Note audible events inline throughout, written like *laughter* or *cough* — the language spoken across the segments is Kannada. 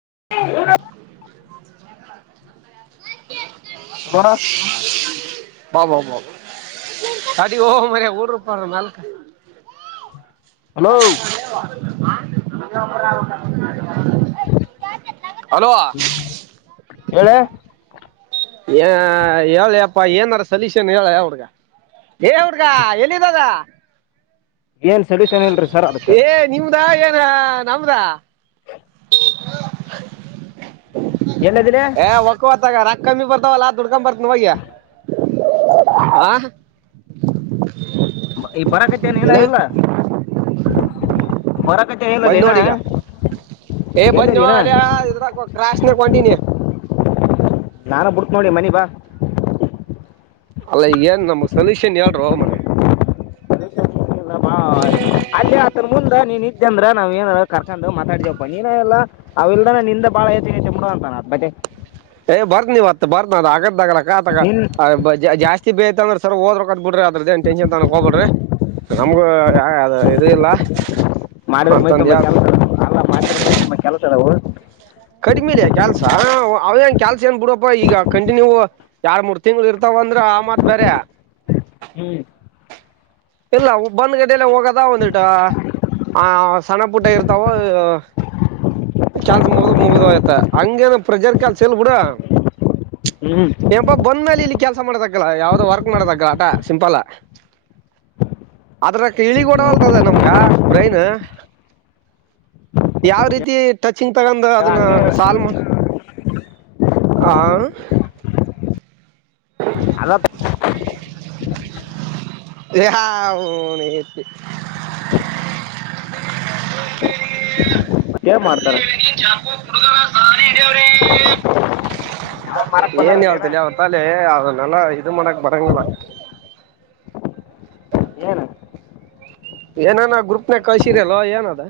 *inaudible* ಹಲೋ ಬಬ ಬ ಅಡಿ ಓ ಮ ಡ ಪಾರ ನಲ್ಕ ಹಲೋ ಬ ಹೇಳಳ ಏ ಹೇಳಪ್ಪಾ ಏನಾರ ಸಲ್ಯೂಷನ್ ಹೇಳ ಅವ್ರಗ ದೇವ್ರಿಗ ಎಲ್ಲಿಇರೋದು ಏನ್ ಸೊಲ್ಯೂಷನ್ ಇಲ್ರಿ ಸರ್ ಅದಕ್ಕೆ ಏ ನಿಮ್ದಾ ಎ ನಮ್ಮ ದ ನಮ್ದ ಎಲ್ಲದಿಲೆ ಏ ಒಕ್ಕವತ್ತಾಗ ರಾ ಕಮ್ಮಿ ಬರ್ತಾವಲ್ಲಾ ದುಡ್ಕೊ ಬರ್ತನಿ ಹೋಗಿ ಬರಕತಿ ಏನ ಇಲ್ಲ ಬರಕತ್ತೆ ಇಲ್ಲ ಬಂದ ಏನ ನೋಡಿ ಈಗ ಏ ಬನೋ ಎಲ್ಲದಿನ ಅ ಇದ್ರಾಬೇಕ ಕ್ರಾಸನಕ್ಕ ಓರ್ಟಿನಿ ನಾನ ಬಿಡ್ತ್ ನೋಡಿ ಮನಿ ಬಾ ಅಲ್ಲ ಏನ್ ನಮ್ಗ್ ಸೊಲ್ಯೂಷನ್ ಹೇಳ್ರ ಮರ್ರಿ ಬಾ ಅಲ್ಲಿ ಆತನ್ ಮುಂದ್ ನೀನ್ ಇದ್ದ ಅಂದ್ರ ನಾವ್ ಏನ ಕರ್ಕೊಂಡ ಮಾತಾಡಿದ್ವಪ್ಪ ನೀನ ಇಲ್ಲ ಅವ ಇಲ್ದಾನ ನಿಂದ ಬಾಳ ಹೆಚ್ಚೆ ಹೆಚ್ಚೆಡುವಂತಾನ ಅದ ಮತ್ತೆ ಏ ಬರ್ತ್ ನೀವ್ತ್ ಬರ್ತ್ ಅದ ಆಗದ ಆಗಲಕ್ಕತ ನಿನ್ ಜಾಸ್ತಿ ಬೇಯತ ಅಂದ್ರ ಸರಿ ಹೋಡ್ರೆಕೆಡ್ತು ಬಿಡ್ರಿ ಅದ್ರದಏನ್ ಟೆನ್ಷನ್ ತನ್ ಹೋಬ ಬಿಡ್ರಿ ನಮ್ಗು ಯ ಇದು ಇಲ್ಲ ಮಾಡಿದ್ರ ಮೈ ಅಂತಂದ್ ತುಂಬಾ ಯಾ ಕೆಲಸ ಅದ ಅಲ್ಲಾ ಮಾಡಿದ್ರ ಮೈ ತುಂಬಾ ಕೆಲಸ ಅದವು ಕಡಿಮಿಯದಾ ಕೆಲ್ಸ ಅವಂಗ ಕೆಲ್ಸ ಏನ್ ಬಿಡಪ್ಪ ಈಗ ಕಂಟಿನ್ಯೂ ಎರಡು ಮೂರ್ ತಿಂಗಳು ಇರ್ತಾವಂದ ಆ ಮತ್ ಬೇರೆ ಹ್ಮ್ ಇಲ್ಲ ಬಂದ್ ಗಡಲ್ಲ ಹೋಗದಾ ಒಂದಿಟ ಆ ಸಣ್ಣ ಪುಟ್ಟ ಇರ್ತಾವೋ ಕೆಲ್ಸ ಮುಗ್ದ ಮುಗದ ಆಯ್ತ ಹಂಗೇನ ರ್ಪ್ರೆಷರ್ ಕೆಲ್ಸ ಇಲ್ಲ ಬಿಡ ಹ್ಮ್ ಯಪ್ಪಾ ಬಂದ ಮೇಲೆ ಇಲ್ಲಿ ಕೆಲಸ ಕೆಸ ಮಾಡಬೇಕಲ್ಲ ಯಾವ್ದೋ ವರ್ಕ್ ಮಾಡಬೇಕಲ್ಲ ಆಟಾ ಸಿಂಪಲ್ ಅದ್ರಕ ಇಳಿ ಕೊಡವಲ್ತದ ನಮ್ಗ ಬ್ರೈನ್ ಯಾವ ರೀತಿ ಟಚಿಂಗ್ ತಗೊಂಡ ಅದನ್ನ ಹಂಗೆ ಸಾಲ್ವ್ ಹಾ ಅದ ಹಾ ಅವ್ನ್ *inaudible* *inaudible* ಏನ್ ಮಾಡ್ತಾರ ಯಾವ ಮಾರಕ್ *unintelligible* ಏನ್ ಬಂದಾರಲ್ಲ ಏನ ಐತಾಲೆ ಆವರ್ತಾಗ ಅದ್ನೇಲ್ಲಾ ಇದು ಮಾಡಕ್ ಬರಂಗಿಲ್ಲ. ಏನ ಏನೇನ ಗ್ರೂಪ್ನಾಗ ಕಳ್ಸಿದಿ ಅಲೋ ಏನ ಅದ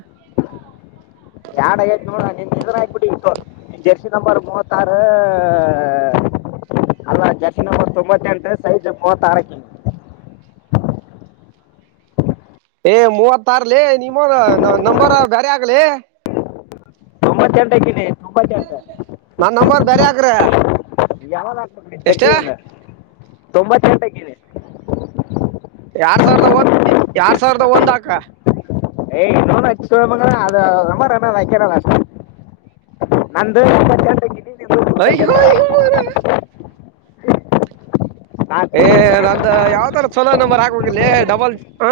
ಯಾಡ್ ಆಗೈತ ನೋಡ ನಿನ್ ಇದರ ಮ್ಯಾಗ್ ಹಾಕಿಬಿಟ್ಟೀನಿ ತಗೋ ನಿನ್ನ ಜರ್ಸಿ ನಂಬರ್ ಮೂವತ್ತಾರ ಅಲ್ಲ ಜರ್ಸಿ ನಂಬರ್ ತೊಂಬತ್ತ ಎಂಟ ಸೈಜ್ ಮೂವತ್ತಾರ ಹಾಕವ್ನೇ. ಏ ಮೊವತ್ತಾರ್ಲೆ ನಿಮ್ಮು ನ ನಂಬರ್ ಬ್ಯಾರೆ ಹಾಕ್ಲೆ. ತೊಂಬತ್ ಎಂಟ ಹಾಕೆನಿ. ನನ್ ನಂಬರ್ ಬ್ಯಾರೆ ಹಾಕ್ರೆ ಯಾವರೆ ಹಾಕ್ತಿರಿ ಜೆರ್ಸಿ ಇವಂದ ತೊಂಬತ್ ಎಂಟ ಹಾಕೇನಿ ಎರಡು ಸಾವಿರದ ಒಂದ್ ಎರಡು ಸಾವಿರದ ಒಂದ್ ಹಾಕ್. ಏ ನಿನೌನ್ ಹಚ್ಚ ಮಗ ಅದ ನಂಬರ್ ಏನ ಅನಾ ಐತೆ *unintelligible* ನಂದ ಇಪ್ಪತ್ತೆಂಟ ಹಾಕೆದಿ. ಅಯ್ಯೋ ಯೋ ಮರಾ ಏ ನಾನು ನಂದ ಯಾವತರ ಚಲೋ ನಂಬರ್ ಹಾಕೋಗಲೇ ಡಬಲ್ ಹ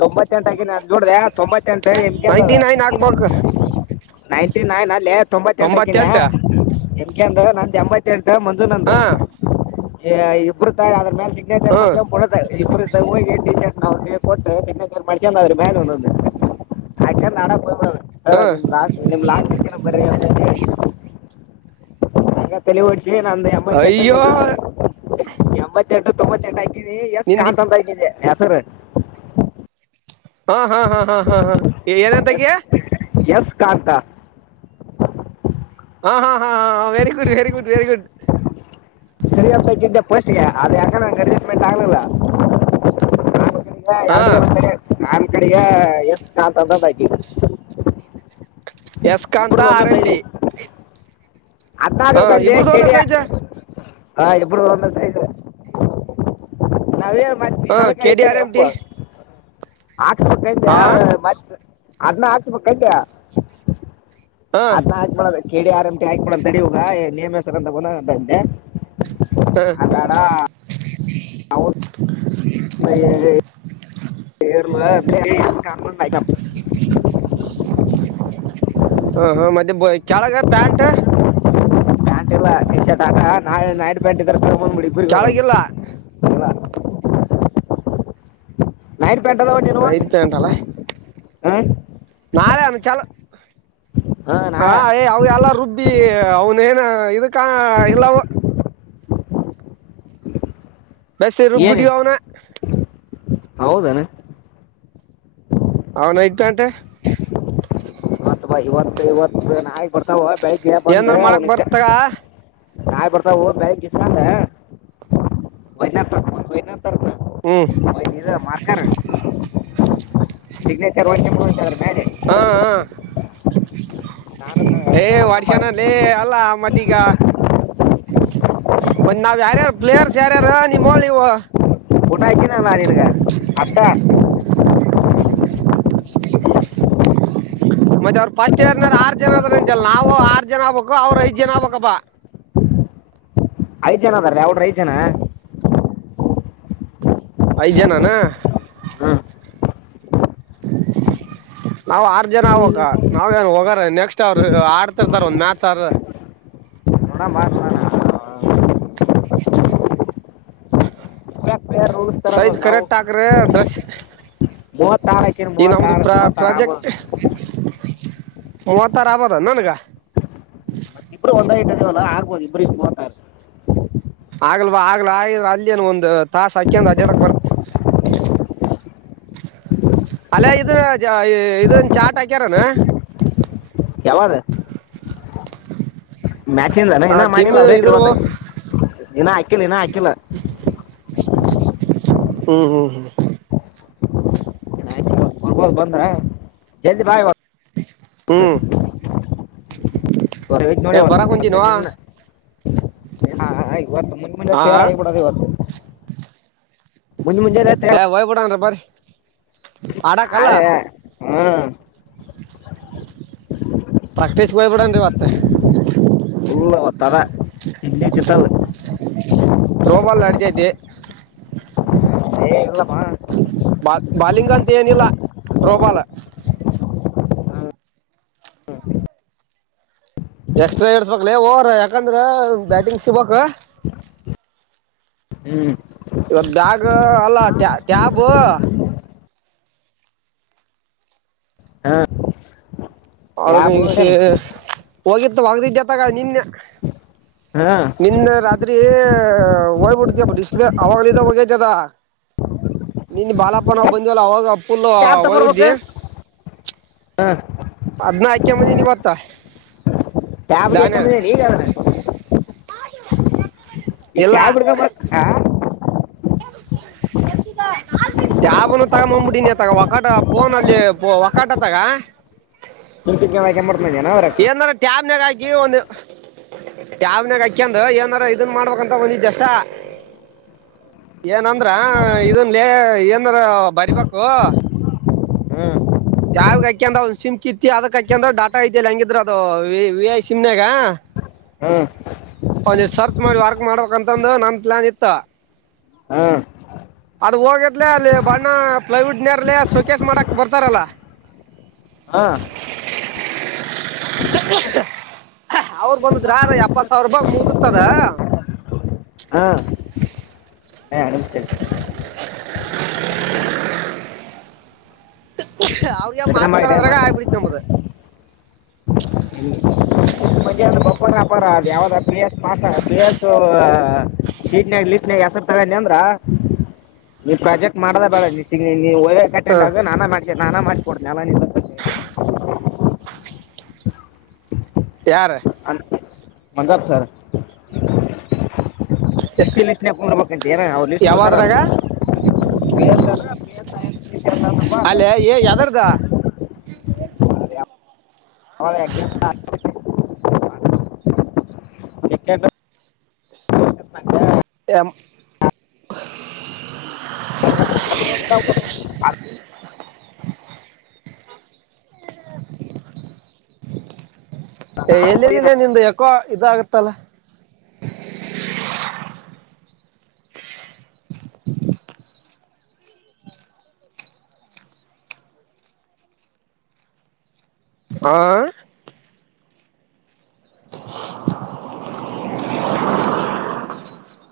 ತೊಂಬತ್ತೆಂಟ ಹಾಕೆನಿ ಅದ ನೋಡ್ರೆ ತೊಂಬತ್ತೆಂಟ ಎಂಟನೆಯದು ನೈಂಟಿ ಅದ. ನೈನ್ ಹಾಕ್ಬೇಕ್ ನೈನ್ಟಿ ನೈನ್ ಅಲ್ಲೇ ತೊಂಬತ್ತೆಂಟ ಹಾಕೆನ್ಯಾ ನಿಂಕೆಯಂದು ನಂದ ಎಂಬತ್ ಮಂಜು ನಂದ ಹಾ ಏ ಇಬ್ರು ತಾ ಅದರ ಮ್ಯಾಲ್ ಹಾ *unintelligible* ಇಬ್ರೂ ದ ಹೋಗಿ *unintelligible* *unintelligible* ಅದರ ಮ್ಯಾಗ್ ಒಂದೊಂದು ಹಾಕೊಂದ ಹಾಡಕ ಹೋಗ್ ಹ ಹಾ ನಿಮ್ ಲಾಸ್ಟ್ ನಿಮ್ ಲಾಸ್ಟಕನ್ ಬರ್ರಿ ಅಂತ ಹೇಳಿ *unintelligible* ಹಂಗ ತೇಲಿ ಓಡ್ಸಿ ನಂದ ಎಂಬತ್ತೆಂಟಕ ಅಯ್ಯೋ ನಿಂತತ ಎಂಬತ್ತೆಂಟ. ತೊಂಬತ್ತೆಂಟ ಹಾಕಿನೀ ಸ್ ನಿಂದಿ ಕಾಂತ ಅಂತ ಹಾಕಿದಿ ಹೆಸರ. ಹಾ ಹಾ ಹಾ ಹಾ ಹಾ ಹಾ ಏನಂತ ಹಾಕಿ. ಎಸ್ ಎಸ್ ಕಾಂತಾ. ಹಾ ಹಾ ಹಾ ಹಾ very good very good very good. ಅದ ಯಾಕೋ ನಂಗ ಅಡ್ಜಸ್ಟ್ಮೆಂಟ್ ಆಗ್ಲಿಲ್ಲ. ಹಾ *unintelligible* ನಾ ತಂದದ ಹಾಕಿನೀ. ಸ್ ಕಾಂತಾ ಆರ್ ಎಮ್ ಡಿ. ಅದ್ನ ಹ ಹಾಕ್ಬೇಕ್ಲೆ ಇಬ್ರದು ಒಂದ ಕೆಡಿಯ. ಸೈಜ ಹಾ ಇಬ್ರುದು ಒಂದ ಸೈಜ್ ನಾವೇನ್ ಮತ್ ಹಾ ನೀನ್ ಕೆಡಿ ಆರ್ ಎಂ ಡಿ. ಹಾಕ್ಸ್ಬೇಕಂತ ಮತ್ತ ಅದ್ನ ಹಾಕ್ಸ್ಬೇಕಂದೇ. ಹ ಅದ್ನ ಹಾಕಬ್ಯಾಡ ಅದ ಕೆಡಿ ಆರ್ ಎಂ ಡಿ ಹಾಕಿಬಿಡ ತಡಿವುಗಾ ನಿಯಮ ಹೆಸರ ಅಂತ ಗುಣ ಅಂತಂದೆ. ಹ ಅದ ಬ್ಯಾಡಾ. ಕೇರ್ಮ ಕೇ *unintelligible* ಹ ಹ್ ಮತ್ತ ಕೆಳಗ ಪ್ಯಾಂಟ್. ಪ್ಯಾಂಟ್ ಇಲ್ಲ ಟಿ ಶರ್ಟ್ ಹಾಕಾ ನಾಳಿ ನೈಟ್ ಪ್ಯಾಂಟ್ ಇದ್ರ ಬರುಮುಂದ ಬಿಡಿ ಇಬ್ರಿಗೂ. ಕೆಳಗಿಲ್ಲ ನೈಟ್ ಪ್ಯಾಂಟ್ ನೈಟ್ ಪ್ಯಾಂಟ್ ಅಲ್ಲಾ. ಹ ನಾಳೆ ಅ ಚಲ ಹಾ ಹ ನಾಳೆ ಏ ಅವ ಎಲ್ಲ ರುಬ್ಬಿ ಅವನೇ *unintelligible* ನ ಇದಕ್ ಇಲ್ಲ ಅಂವ. ಬಸ್ಸೇ ರುಬ್ಬಿಬಿಡಿ ಅವನಾ. ಹೌದೇನ. ಅವ ನೈಟ್ ಪ್ಯಾಂಟ. ಮತ್ವಾ ಇವತ್ತು ಇವತ್ತು ನಾಯ ಬರ್ತಾವ ಬೆಳಿಗ್ಗೆ ಬಂದ ಏನಾರ ಮಾಡಕ್ ಅವನ ಬರ್ತಾಗ *unintelligible* ನಾಯ್ ಬರ್ತಾವ ಹ ಹ್ಮ್ *unintelligible* ಇ ಮಾರ್ಕರ್ ಸಿಗ್ನೇಚರ್ *unintelligible* ಹಾ ಹಾ. ನಾನು ಏ ನಂಬರ್ ಹೊಡಿಸಿಕೊಂಡಲೇ ಅಲ್ಲಾ ಮತಿಗ. ಮತ್ತ ನಾವ್ ಯಾರ್ಯಾರು ಪ್ಲೇಯರ್ಸ್ ಯಾರ್ಯಾರ ನಿಮ್ಮೊಳ್ ನೀವು. ಫೋಟೋ ಆಕೀನಲ್ಲ ನಿನಗ ಅಷ್ಟೆ. ಮತ್ತೆ ಅವ್ರರು ಫಸ್ಟ್ ಏರ್ನಾರ ಆರ್ ಜನ ಅದ ಅಂತೆಲ್ಲ ನಾವು ಆರ್ ಜನ ಆಗ್ಬೇಕು ಅವ್ರ ಐದ್ ಜನ ಆಗ್ಬೇಕಪ್ಪ. *inaudible* ಐದ್ ಜನ ಅದಾರ ಹುಡುಗುರ್ ಐದ ಜನ. ಐದ್ ಜನಾನ. ಹ್ಮ್ *inaudible* ನಾವ್ ಆರ್ ಜನ ಆಗ್ಬೇಕ ನಾವ್ ಏನ್ ಹೋಗ್ರ ನೆಕ್ಸ್ಟ್ ಅವರು ಆಡ್ತಿರ್ತಾರ ಒಂದ್ ಮ್ಯಾಚ್ ಆದ್ರ. *inaudible* ನೋಡ ಮಾಡ್ ನಡ ಹ *unintelligible* ಪ್ಲೇಯರ್ ರೂಲ್ಸ್ ತರ ಸೈಜ್ ನಾವು ಕರೆಕ್ಟ್ ಹಾಕ್ರೆ ಡ್ರೆಸ್. ಮೂವತ್ತಾರು ಹಾಕಿನ ಈ ನಮ್ದು ಮೂವತ್ತಾರು ಪ್ರಾ ಮೂವತ್ತಾರು ಆಗ್ಬೋದು ಪ್ರಾಜೆಕ್ಟ್. ಮುವತ್ತಾರ ಆಗ್ಬೋದ ನಿನಗ. ಇಬ್ಬರೂ ಒಂದಾ ಹೈಟ್ ಇದಿವಲ್ಲ ಆಗ್ಬೋದು *unintelligible* ಆಗ್ಲ್ ಬಾ ಆಗ್ಲ ಆಯ ಅಲ್ಲಿನು ಒಂದ್ ತಾಸ ಹಾಕ್ಕಂಡ್ ಅಡ್ಡಾಡಕ್ ಬರ್ತೇ. *inaudible* ಅಲ್ಲೇ ಇದ ಇದನ್ ಚಾಟ್ ಹಾಕ್ಯಾರೆನ. ಯಾವದ. ಮ್ಯಾಚನ್ನ ಇನ್ನ ಟಿಮ್ ಮಾಡಿಲ್ಲ ಅವ್ರೇ ಇದ್ರ ತಿರ್ವತ ಇನ ಹಾಕಿಲ್ಲ ಇನ್ನ ಹಾಕಿಲ್ಲ. ಹ್ಮ್ ಹ್ಮ್ ಹ್ಮ್ ಹೊರ್ಬೋದು ಬಂದ್ನಾ ಜಲ್ದಿ ಬಾ ಇವ ಹ್ಮ್ *unintelligible* *unintelligible* ಏ ಬರಕ್ ಕುಂತೀನೋ ಹಾ ಆಗಬಿಡೋದು ಇವತ್ತು. ಮುಂಜ್ ಮುಂಜಾನೆ ತಯ್ ಏ ಹೋಯ್ ಬಿಡನ್ರಿ ಬರ್ರಿ ಆಡಕಲ್ಲ ಹಾಂ ಪ್ರಾಕ್ಟೀಸ್ ಹೊಯ್ಬಿಡಣ್ ರೀ ಮತ್ತೆ ಹೂಂ *unintelligible* ತ್ರೋಬಾಲ್ ಆಡ್ತಾಯಿದ್ದಿ ಹೇ ಇಲ್ಲಮ ಬಾ ಬಾಲಿಂಗ್ ಅಂತೇನಿಲ್ಲ ತ್ರೋಬಾಲ. Extra ಇಡ್ಸ್ ಬೇಕ್ಲೇ over ಯಾಕಂದ್ರಾ batting ಸಿಬೇಕ. ಹ್ಮ್ ಇವಾಗ್ ಬ್ಯಾಟ್ರು ಅಲ್ಲ ಟಾ ಟ್ಯಾಬು ಆ ಅವನಿಗ್ ಶೇ ಹೋಗಿತ್ತು ಹೊಗ್ದಿದ್ದತ್ತಾಗ ನಿನ್ನೆ. ಹಾ ನಿನ್ನೆ ರಾತ್ರಿ ಹೋಯ್ಗ್ ಬಿಟ್ದೆ ಡಿಸ್ಪ್ಲೇ ಅವಾಗ್ಲಿದ ಹೋಗಯ್ತದ. ನಿನ್ ಬಾಲಪ್ಪ ನಾವ್ ಬಂ ದ್ವಲ್ಲ ಅವಾಗ ಫುಲ್ಲು ಟ್ಯಾಬ್ ತಗೊಂಬರ್ಬೇಕು ಹೋಯ್ಬಿಟ್ದೆ. ಅದ್ನ ಹಾಯ್ಕೊಂ ಬಂದೀನ್ ಈವತ್ತಾ. ಟ್ಯಾಬ್ಗ್ ಹಾಯ್ಕೊಂ ಬಂದಿದೀನ್ ಈಗವನ ಈ ಇಲ್ಲ ಟ್ಯಾಬ್ ಹಿಡ್ಕಬಂದ್ ಆ *inaudible* ಟ್ಯಾಬುನು ತಗೊಂಬಬಿಟೀನಿ ಅತಾಗ ಒಕಾಟ ಫೋನಲ್ಲಿ ಒಕಾಟತಾಗ ಚುಂಟಿ ನಕ ಮಾಡ್ತ ಇದೀನ ಅವರಕ ಕೀ ಓನು ಟ್ಯಾಬ್ನಾಗ್ ಹಾಕ್ಯೊಂಡು ಏನಾರ ಇದನ್ ಮಾಡ್ಬೇಕಂತ ಬಂದಿದೆ ಅಷ್ಟ ಏನಂದ್ರ ಇದನ್ಲೇ ಏನರ ಬರಿಬೇಕು ಹ್ಮ್ ಯಾವ್ಗ್ ಹಾಕ್ಯೊಂಡು ಅವ್ ಸಿಮ್ ಕಿತ್ತಿ ಯಾವ್ದುಕ್ ಹಾಕ್ಯೊಂಡ್ರು ಡಾಟಾ ಇದ್ಯಲ್ಲ ಹೆಂಗಿದ್ರು ಅದು ವಿ ಐ ಸಿಮ್ನಾಗ ಹ್ಮ್ ಒಂದಿಷ್ಟ್ ಸರ್ಚ್ ಮಾಡಿ ವರ್ಕ್ ಮಾಡ್ಬೇಕ್ ಅಂತಂದು ನನ್ ಪ್ಲಾನ್ ಇತ್ತ ಹ್ಮ್ ಅದ ಹೋಗದ್ಲ ಅಲ್ಲಿ ಬಣ್ಣ ಪ್ಲೈವುಡ್ನೇರ್ಲೆ ಸೊಕೇಸ್ ಮಾಡಕ್ ಬರ್ತಾರಲ್ಲ ಹಾ *inaudible* ಅವ್ರರು ಬಂದಿದ್ರ ಅದೆ ಎಪ್ಪತ್ ಸಾವ್ರ್ ರೂಪಾಯ್ಗ್ ಮುಗ್ದಿರ್ತದ ಹಾಂ *inaudible* ಅವ್ರ್ ಗೆ ಮಾತ್ ಕೇಳೋದ್ರಾಗೆ ಇಟ್ಕೊಂಬ ಆಗ್ಬಿಡ್ತ್ ನಮ್ಮದ. *inaudible* ಪೂರ ಪೂರ ಅದು ಯಾವ್ದ ಪಿ ಎಸ್ ಪಾಸ ಪಿ ಎಸ್ಸೂ ಶೀಟ್ನ್ಯಾಗ್ ಲಿಸ್ಟ್ ನ್ಯಾಗ ಹೆಸರ್ ತಳನಿ ಅಂದ್ರ ನೀ ಪ್ರಾಜೆಕ್ಟ್ ಮಾಡದೇ ಬೇಡ ನೀ ಸಿ ನೀ ಓರಿಯೆಂಟ್ಗ್ ಹ ಅಟೆಂಡ್ ಆಗು ನಾನ ಮಾಡ್ಸ ನಾನ ಮಾಡ್ಸ್ ಕೊಡ್ತೀನ್ ಆಮೇಲ್ ನಿಂದ *inaudible* ಯಾರ? ಮಂಜಾಬ್ ಸರ ಸ್ಪಿಷಲ್ ಲಿಸ್ಟ್ ನಾಕೊಡ್ಬೇಕಂತೆ ಏನ ಅವ್ರ್ ಲಿಸ್ಟ್ ಕೊಡ್ತಾರಲ್ ಯಾವದ್ರಾಗ ಅಂತ ಅಂದ್ರಪ್ಪ ಅಲ್ಲೇ ಅದು ಏ ಯಾದರ್ದ? *unintelligible* ಯಾಕ್ಕೆಂದು *unintelligible* ಎಂ ಇದಾವ್ ಅದು *inaudible* ನಾನು ಕೊಡಿನ ಎಲ್ಲಿದ್ದಿಲ್ಲ ನಿಮ್ದು ಯಾಕೋ ಇದದು ಆಗತ್ತಲ್ಲ ಹಾ *inaudible*